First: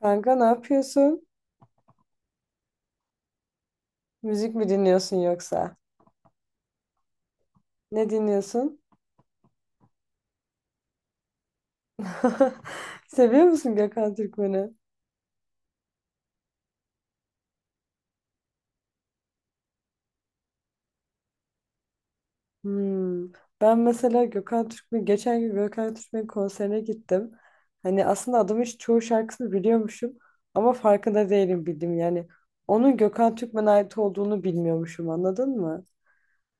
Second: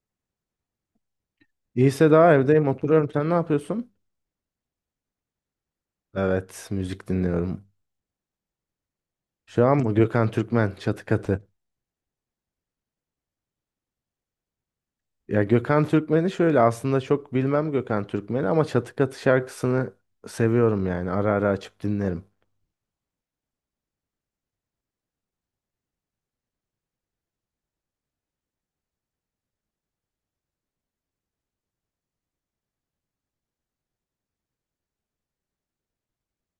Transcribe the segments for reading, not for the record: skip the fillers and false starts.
Kanka ne yapıyorsun? İyiyse daha evdeyim oturuyorum. Sen ne yapıyorsun? Müzik mi dinliyorsun yoksa? Evet müzik dinliyorum. Ne dinliyorsun? Şu an mı? Gökhan Türkmen Çatı Katı. Seviyor musun Gökhan Türkmen'i? Ya Gökhan Türkmen'i şöyle aslında çok bilmem Gökhan Türkmen'i ama Çatı Katı şarkısını seviyorum yani ara ara açıp dinlerim. Hmm. Ben mesela Gökhan Türkmen, geçen gün Gökhan Türkmen konserine gittim. Hani aslında adamın çoğu şarkısını biliyormuşum ama farkında değilim bildim yani. Onun Gökhan Türkmen'e ait olduğunu bilmiyormuşum anladın mı?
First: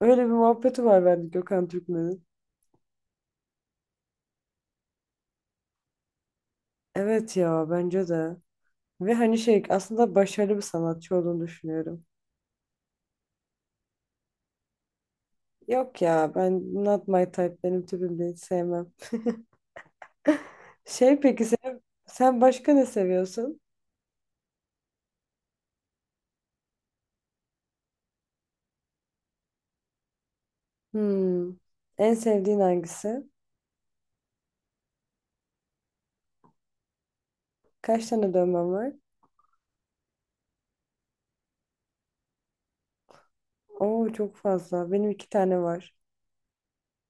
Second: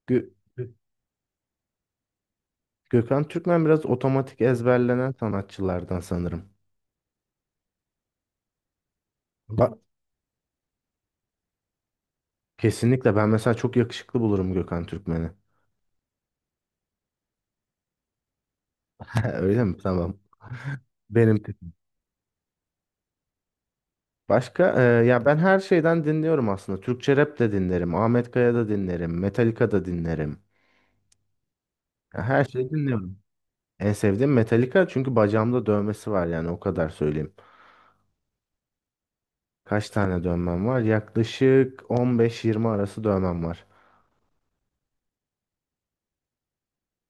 Öyle bir Gö- muhabbeti var bende Gökhan Türkmen'in. Gökhan Türkmen biraz otomatik ezberlenen sanatçılardan sanırım. Evet ya bence de. Ve hani şey Ba- aslında başarılı bir sanatçı olduğunu düşünüyorum. Kesinlikle ben mesela çok yakışıklı bulurum Gökhan Türkmen'i. Yok ya ben not my type benim tipim değil sevmem. Öyle mi? Tamam. Şey Benim peki sen başka ne seviyorsun? Başka ya ben her şeyden dinliyorum aslında. Türkçe rap de dinlerim, Ahmet Kaya da dinlerim, Metallica da dinlerim. Hmm. En Ya her sevdiğin şeyi dinliyorum. hangisi? En sevdiğim Metallica çünkü bacağımda dövmesi var, yani o kadar söyleyeyim. Kaç tane dövmen var? Kaç tane dövmem var? Yaklaşık 15-20 arası dövmem var. Oo çok fazla. Benim iki tane var.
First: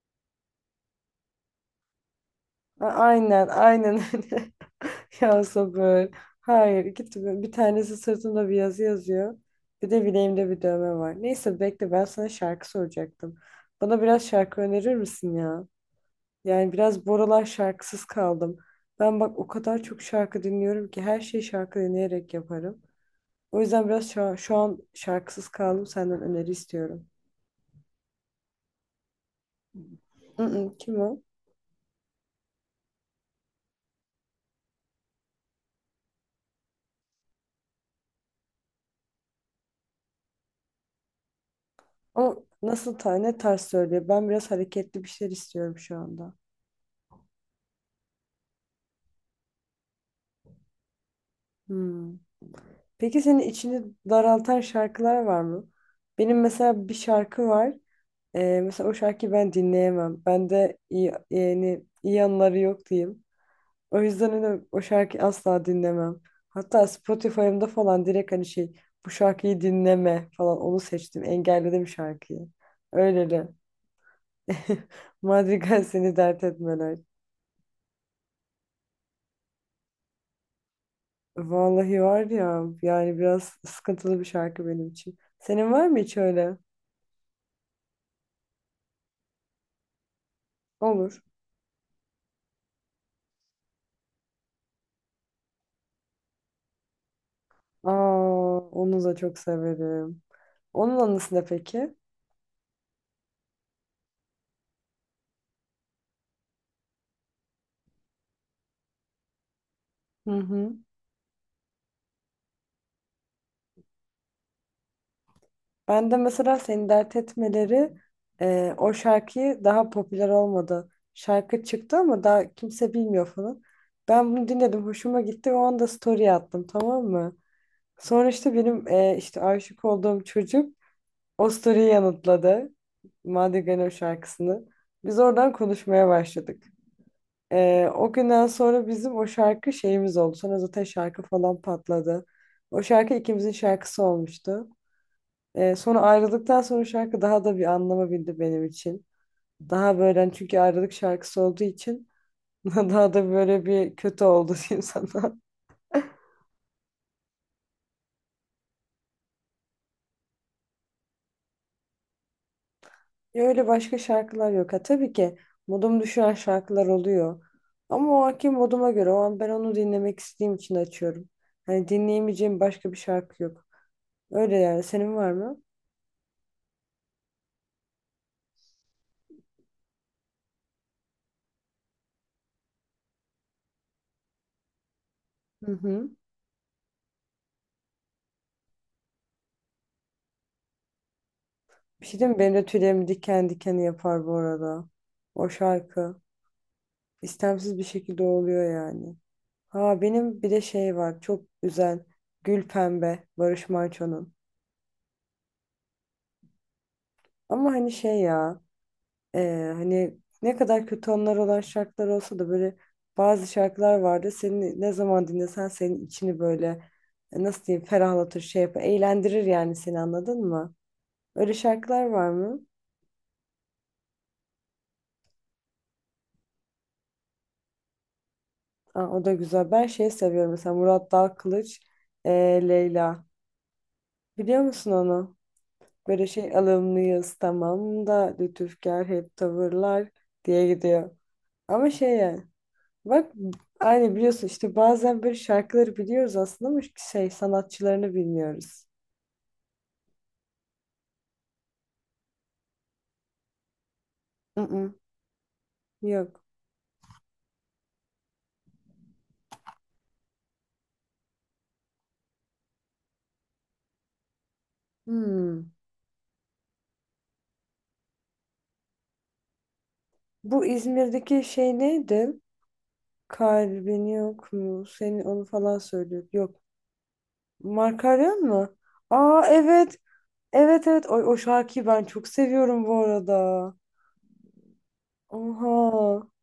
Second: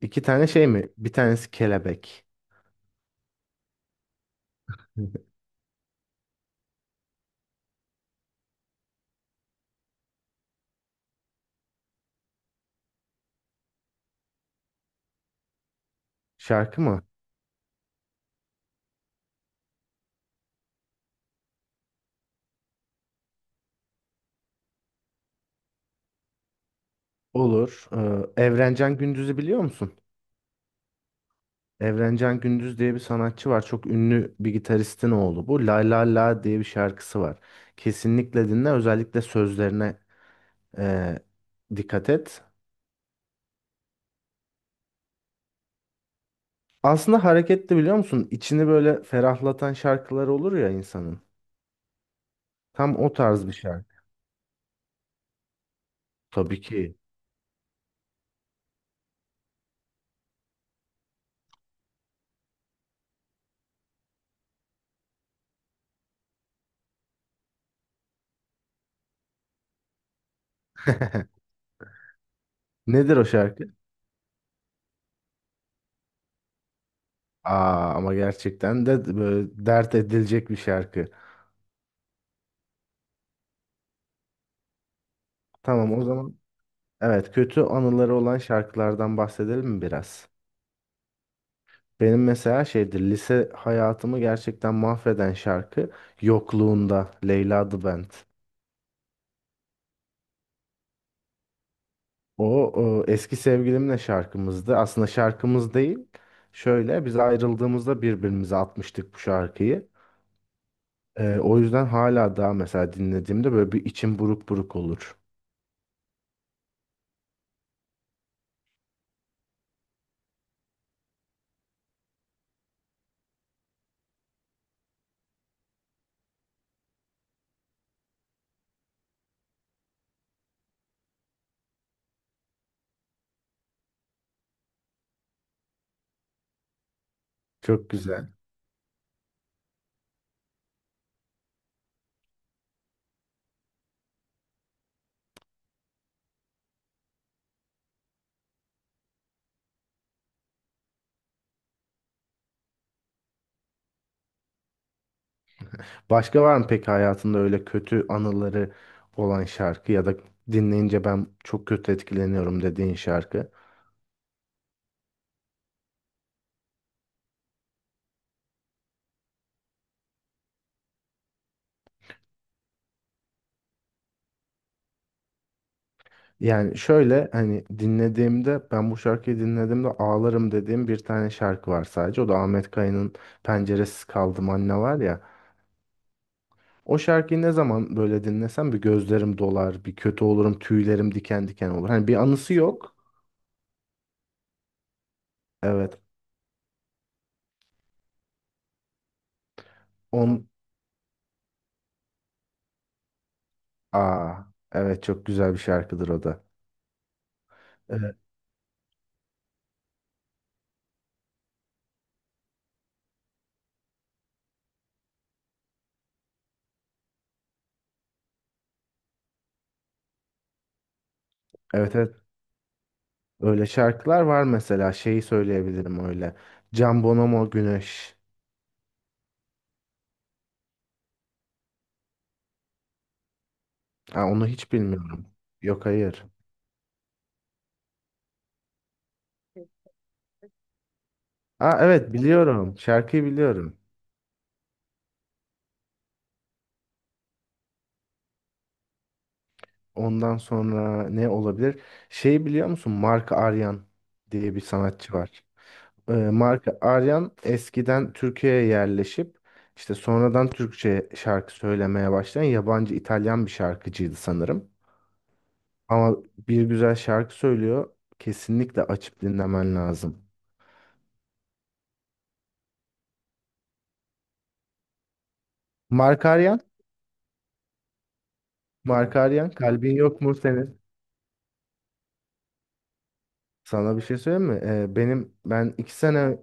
İki tane şey mi? Bir tanesi kelebek. Aynen aynen öyle. Ya sabır. Hayır iki tane. Bir tanesi sırtımda bir yazı yazıyor. Bir de bileğimde bir dövme var. Neyse bekle ben sana şarkı soracaktım. Bana biraz şarkı önerir misin ya? Yani Şarkı mı? biraz bu aralar şarkısız kaldım. Ben bak o kadar çok şarkı dinliyorum ki her şeyi şarkı dinleyerek yaparım. O yüzden biraz şu an şarkısız kaldım. Senden öneri istiyorum. Olur. Evrencan Gündüz'ü biliyor musun? Mm-mm, kim o? Evrencan Gündüz diye bir sanatçı var. Çok ünlü bir gitaristin oğlu bu. La La La diye bir şarkısı var. Kesinlikle dinle. Özellikle sözlerine eee, dikkat et. O nasıl ta ne tarz söylüyor? Ben biraz hareketli bir şeyler istiyorum şu anda. Aslında hareketli, biliyor musun? İçini böyle ferahlatan şarkılar olur ya insanın. Hmm. Tam o Peki senin tarz bir içini şarkı. daraltan şarkılar var mı? Benim Tabii mesela bir ki. şarkı var. Mesela o şarkıyı ben dinleyemem. Bende iyi, yani iyi anları yok diyeyim. O yüzden hani o şarkıyı asla dinlemem. Hatta Spotify'ımda falan direkt hani şey bu şarkıyı dinleme falan onu seçtim. Engelledim şarkıyı. Nedir o Öyle de. şarkı? Madrigal seni dert etmeler. Aa, ama gerçekten de böyle dert edilecek bir şarkı. Vallahi var ya yani biraz sıkıntılı bir şarkı benim için. Senin var Tamam mı o hiç zaman. öyle? Evet, kötü anıları olan şarkılardan bahsedelim mi biraz? Olur. Benim mesela şeydir, lise hayatımı gerçekten mahveden şarkı Yokluğunda Leyla The Band. Aa, onu da çok severim. Onun anısı ne peki? O, o eski sevgilimle şarkımızdı. Aslında şarkımız değil. Şöyle, biz ayrıldığımızda birbirimize atmıştık bu şarkıyı. Hı hı. O yüzden hala daha mesela dinlediğimde böyle bir içim buruk buruk olur. Ben de mesela seni dert etmeleri o şarkıyı daha popüler olmadı. Şarkı çıktı ama daha kimse bilmiyor falan. Ben bunu dinledim, hoşuma gitti ve o anda story attım tamam mı? Sonra işte benim işte aşık olduğum çocuk o story'yi yanıtladı. Madrigal'in o şarkısını. Biz oradan konuşmaya başladık. E, Çok o güzel. günden sonra bizim o şarkı şeyimiz oldu. Sonra zaten şarkı falan patladı. O şarkı ikimizin şarkısı olmuştu. Sonra ayrıldıktan sonra şarkı daha da bir anlama bildi benim için. Daha böyle hani çünkü ayrılık şarkısı olduğu için daha da böyle bir kötü oldu diyeyim sana. Başka var mı peki hayatında öyle kötü anıları olan şarkı ya da dinleyince ben çok kötü etkileniyorum dediğin Ya şarkı? öyle başka şarkılar yok. Ha, tabii ki modum düşüren şarkılar oluyor. Ama o anki moduma göre o an ben onu dinlemek istediğim için açıyorum. Hani dinleyemeyeceğim başka bir şarkı yok. Öyle yani. Senin var mı? Yani şöyle, hani dinlediğimde, ben bu şarkıyı dinlediğimde ağlarım dediğim bir tane şarkı var sadece. O da Ahmet Kaya'nın Penceresiz Kaldım Anne var ya. Hı hı. O şarkıyı ne zaman böyle dinlesem bir gözlerim dolar, bir kötü olurum, tüylerim diken diken olur. Bir Hani bir şey değil mi? Benim anısı de yok. tüylerim diken diken yapar bu arada. O Evet. şarkı. İstemsiz bir şekilde oluyor yani. Ha benim On bir de şey var çok güzel Gül Pembe Barış Manço'nun. Aa, evet çok güzel bir şarkıdır o da. Ama hani Evet şey ya hani ne kadar kötü anılar olan şarkılar olsa da böyle bazı şarkılar vardı. Seni ne zaman dinlesen senin içini böyle nasıl diyeyim ferahlatır şey yapar eğlendirir yani seni anladın mı? Öyle şarkılar evet, var mı? öyle şarkılar var. Mesela şeyi söyleyebilirim, öyle. Can Bonomo Güneş. Aa, o da güzel. Ben şey seviyorum mesela Murat Dalkılıç e, Leyla. Ha, onu Biliyor hiç musun bilmiyorum. onu? Yok, Böyle hayır. şey alımlıyız tamam da lütufkar hep tavırlar diye gidiyor. Aa, Ama şey evet yani biliyorum. Şarkıyı bak biliyorum. aynı biliyorsun işte bazen böyle şarkıları biliyoruz aslında ama şey sanatçılarını bilmiyoruz. Ondan sonra ne olabilir? Şeyi biliyor musun? Mark Aryan diye bir Mm-mm, sanatçı var. Yok. Mark Aryan eskiden Türkiye'ye yerleşip işte sonradan Türkçe şarkı söylemeye başlayan yabancı, İtalyan bir şarkıcıydı sanırım. Hmm. Ama bir güzel şarkı söylüyor. Kesinlikle açıp dinlemen lazım. Bu İzmir'deki şey neydi? Kalbin yok mu? Senin onu falan Mark söylüyor. Aryan, Yok. Makaryon mu? Mark Aa Aryan, kalbin evet. yok mu senin? Evet evet. O şarkıyı ben çok seviyorum bu arada. Sana bir şey söyleyeyim mi? Ben iki Oha. sene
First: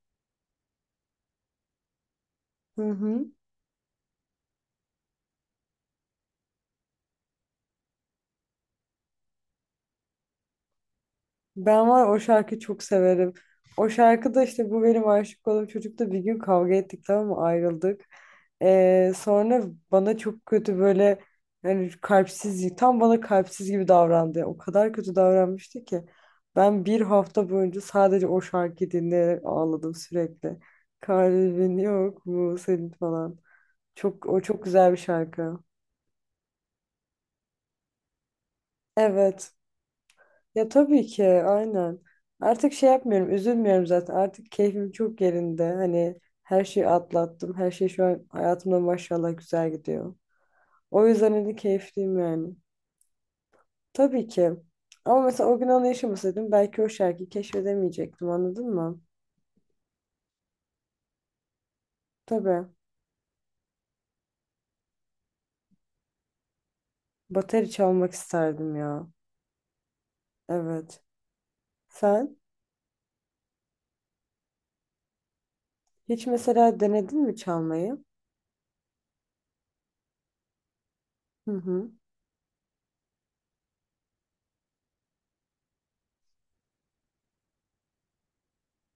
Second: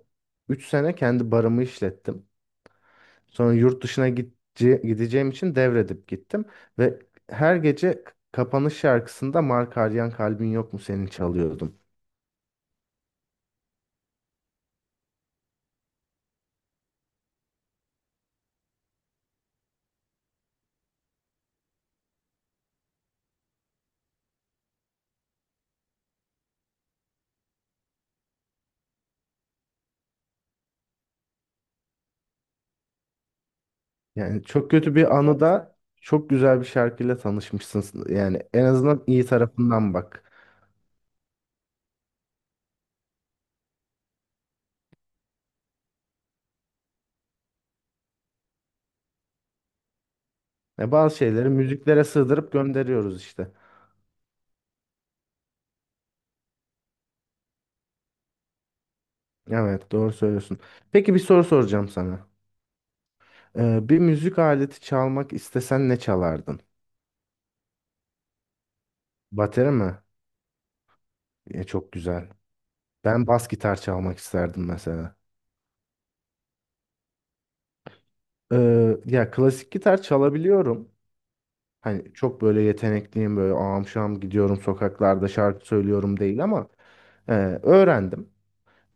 3 sene kendi barımı işlettim. Hı hı. Sonra yurt dışına gideceğim için devredip gittim. Ve her gece kapanış şarkısında Mark Aryan Kalbin Yok Mu Senin çalıyordum. Ben var ya o şarkıyı çok severim. O şarkıda işte bu benim aşık olduğum çocukla bir gün kavga ettik tamam mı ayrıldık. Sonra bana çok kötü böyle yani kalpsiz tam bana kalpsiz gibi davrandı. O kadar kötü davranmıştı ki ben bir hafta boyunca sadece o şarkıyı dinleyerek ağladım sürekli. Kalbin yok mu senin falan. Çok o Yani çok çok güzel kötü bir bir şarkı. anıda çok güzel bir şarkıyla tanışmışsın. Yani en azından iyi Evet. tarafından bak. Ya tabii ki aynen. Artık şey yapmıyorum, üzülmüyorum zaten. Artık keyfim çok yerinde. Hani her şeyi atlattım. Her şey şu an hayatımda maşallah güzel gidiyor. Ya O bazı yüzden şeyleri hani müziklere keyifliyim yani. sığdırıp gönderiyoruz işte. Tabii ki. Ama mesela o gün onu yaşamasaydım belki o şarkıyı keşfedemeyecektim anladın mı? Evet, doğru söylüyorsun. Peki bir soru soracağım sana. Tabii. Bir müzik aleti çalmak istesen ne çalardın? Bateri çalmak isterdim ya. Bateri mi? Evet. E, çok güzel. Sen Ben bas gitar çalmak isterdim mesela. hiç mesela denedin mi çalmayı? Ya klasik gitar çalabiliyorum. Hı hı. Hani çok böyle yetenekliyim, böyle ağam şam gidiyorum sokaklarda şarkı söylüyorum değil ama e, öğrendim.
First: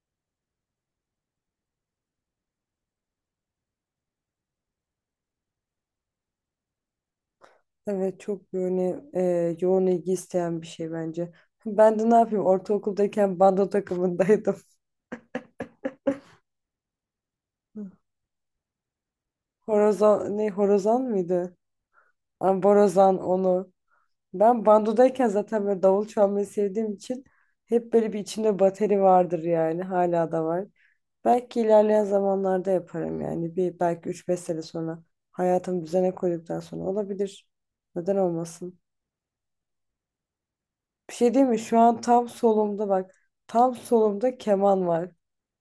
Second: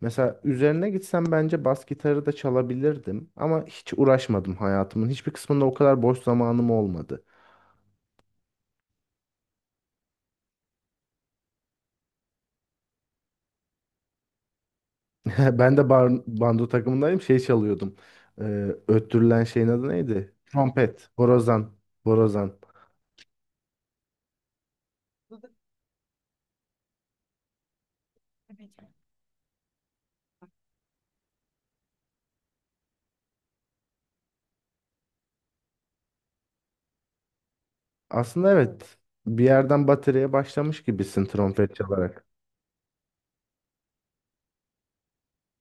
Mesela üzerine gitsem bence bas gitarı da çalabilirdim ama hiç uğraşmadım hayatımın. Hiçbir kısmında o kadar boş zamanım olmadı. Evet çok böyle yoğun ilgi isteyen bir şey bence. Ben de ne yapayım ortaokuldayken bando takımındaydım. Ben de bando takımındayım şey çalıyordum. Öttürülen şeyin adı neydi? Horozan ne horozan Trompet, mıydı? Borazan. Ha, borazan onu. Ben bandodayken zaten böyle davul çalmayı sevdiğim için hep böyle bir içimde bateri vardır yani hala da var. Belki ilerleyen zamanlarda yaparım yani bir belki üç beş sene sonra hayatımı düzene koyduktan sonra olabilir. Neden Aslında olmasın? evet, bir yerden bataryaya başlamış Bir gibisin şey değil mi? trompet Şu an çalarak. tam solumda bak tam solumda keman var.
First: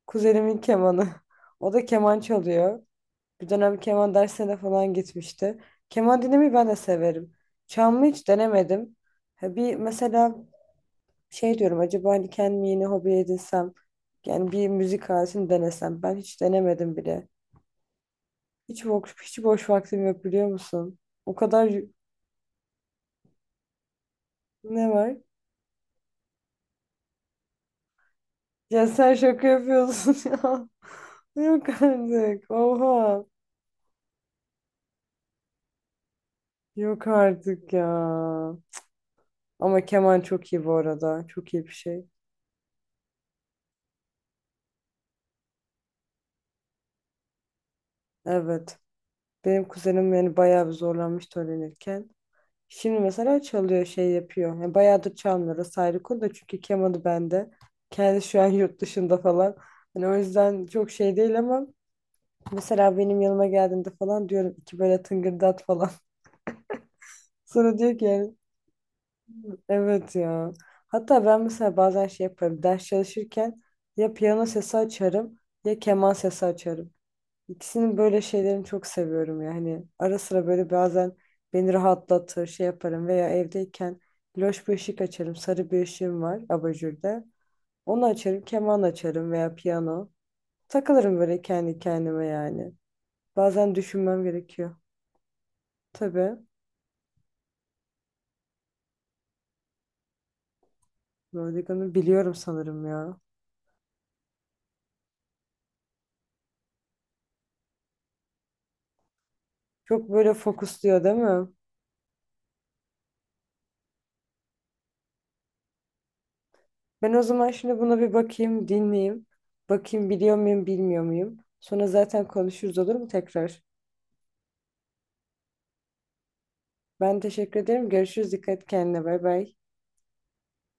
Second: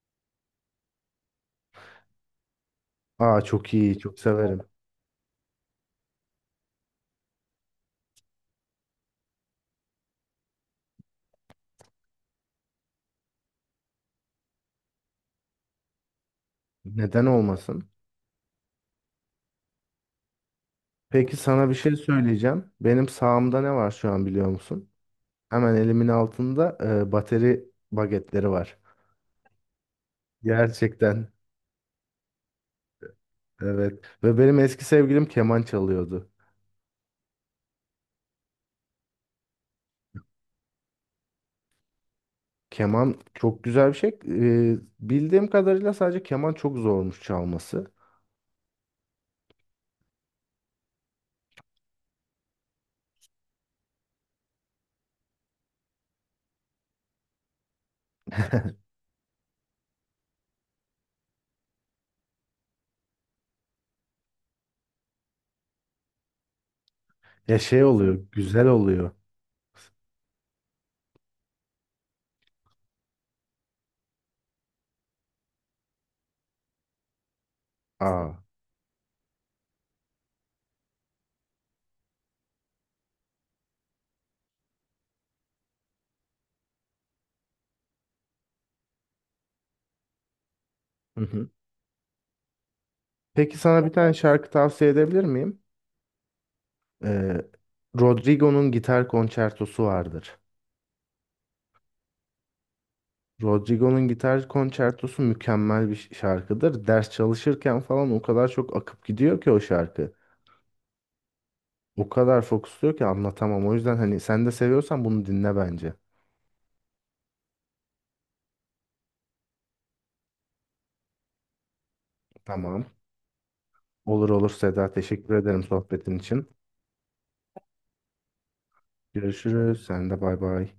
Kuzenimin kemanı. O da keman çalıyor. Aa, Bir çok dönem iyi, keman çok dersine de severim. falan gitmişti. Keman dinlemeyi ben de severim. Çalmayı hiç denemedim. Ha bir mesela şey diyorum acaba hani kendimi yeni hobi edinsem yani bir müzik aletini denesem ben hiç denemedim Neden bile. olmasın? Hiç boş vaktim yok biliyor musun? O Peki kadar sana bir y- şey söyleyeceğim. Benim sağımda ne var şu an, biliyor ne musun? var? Hemen elimin altında bateri bagetleri var. Ya sen şaka yapıyorsun ya. Gerçekten. Yok artık. Oha. Evet. Ve benim eski sevgilim keman çalıyordu. Yok artık ya. Ama keman çok iyi bu arada. Çok iyi bir şey. Keman çok güzel bir şey. E, bildiğim kadarıyla sadece keman çok zormuş çalması. Evet. Benim kuzenim yani bayağı bir zorlanmıştı öğrenirken. Şimdi mesela çalıyor şey yapıyor. Yani bayağıdır çalmıyor. Orası ayrı konu da çünkü kemanı bende. Kendi şu an yurt dışında falan. Hani o yüzden çok şey değil ama mesela benim yanıma geldiğinde falan diyorum iki böyle tıngırdat falan. Ya Sonra şey diyor ki oluyor, yani güzel oluyor. evet ya. Hatta ben mesela bazen şey yaparım. Ders çalışırken ya piyano sesi açarım ya keman sesi açarım. İkisinin böyle Aa. şeylerini çok seviyorum yani. Ara sıra böyle bazen beni rahatlatır, şey yaparım veya evdeyken loş bir ışık açarım. Sarı bir ışığım var abajurda. Onu açarım, keman açarım veya piyano. Takılırım Hı böyle hı. kendi kendime yani. Peki Bazen sana bir tane düşünmem şarkı gerekiyor. tavsiye edebilir miyim? Tabii. Ee, Rodrigo'nun gitar konçertosu vardır. Rodrigo'nu biliyorum sanırım ya. Rodrigo'nun gitar konçertosu mükemmel bir şarkıdır. Ders çalışırken falan o kadar çok akıp gidiyor ki o Çok şarkı. böyle fokusluyor değil mi? O kadar fokusluyor ki anlatamam. O yüzden hani sen de seviyorsan bunu dinle bence. Ben o zaman şimdi buna bir bakayım, dinleyeyim. Bakayım biliyor muyum, bilmiyor muyum? Sonra zaten konuşuruz Tamam. olur mu tekrar? Olur olur Seda. Teşekkür ederim sohbetin için. Ben teşekkür ederim. Görüşürüz. Dikkat et kendine. Bay bay. Görüşürüz. Sen de bay bay.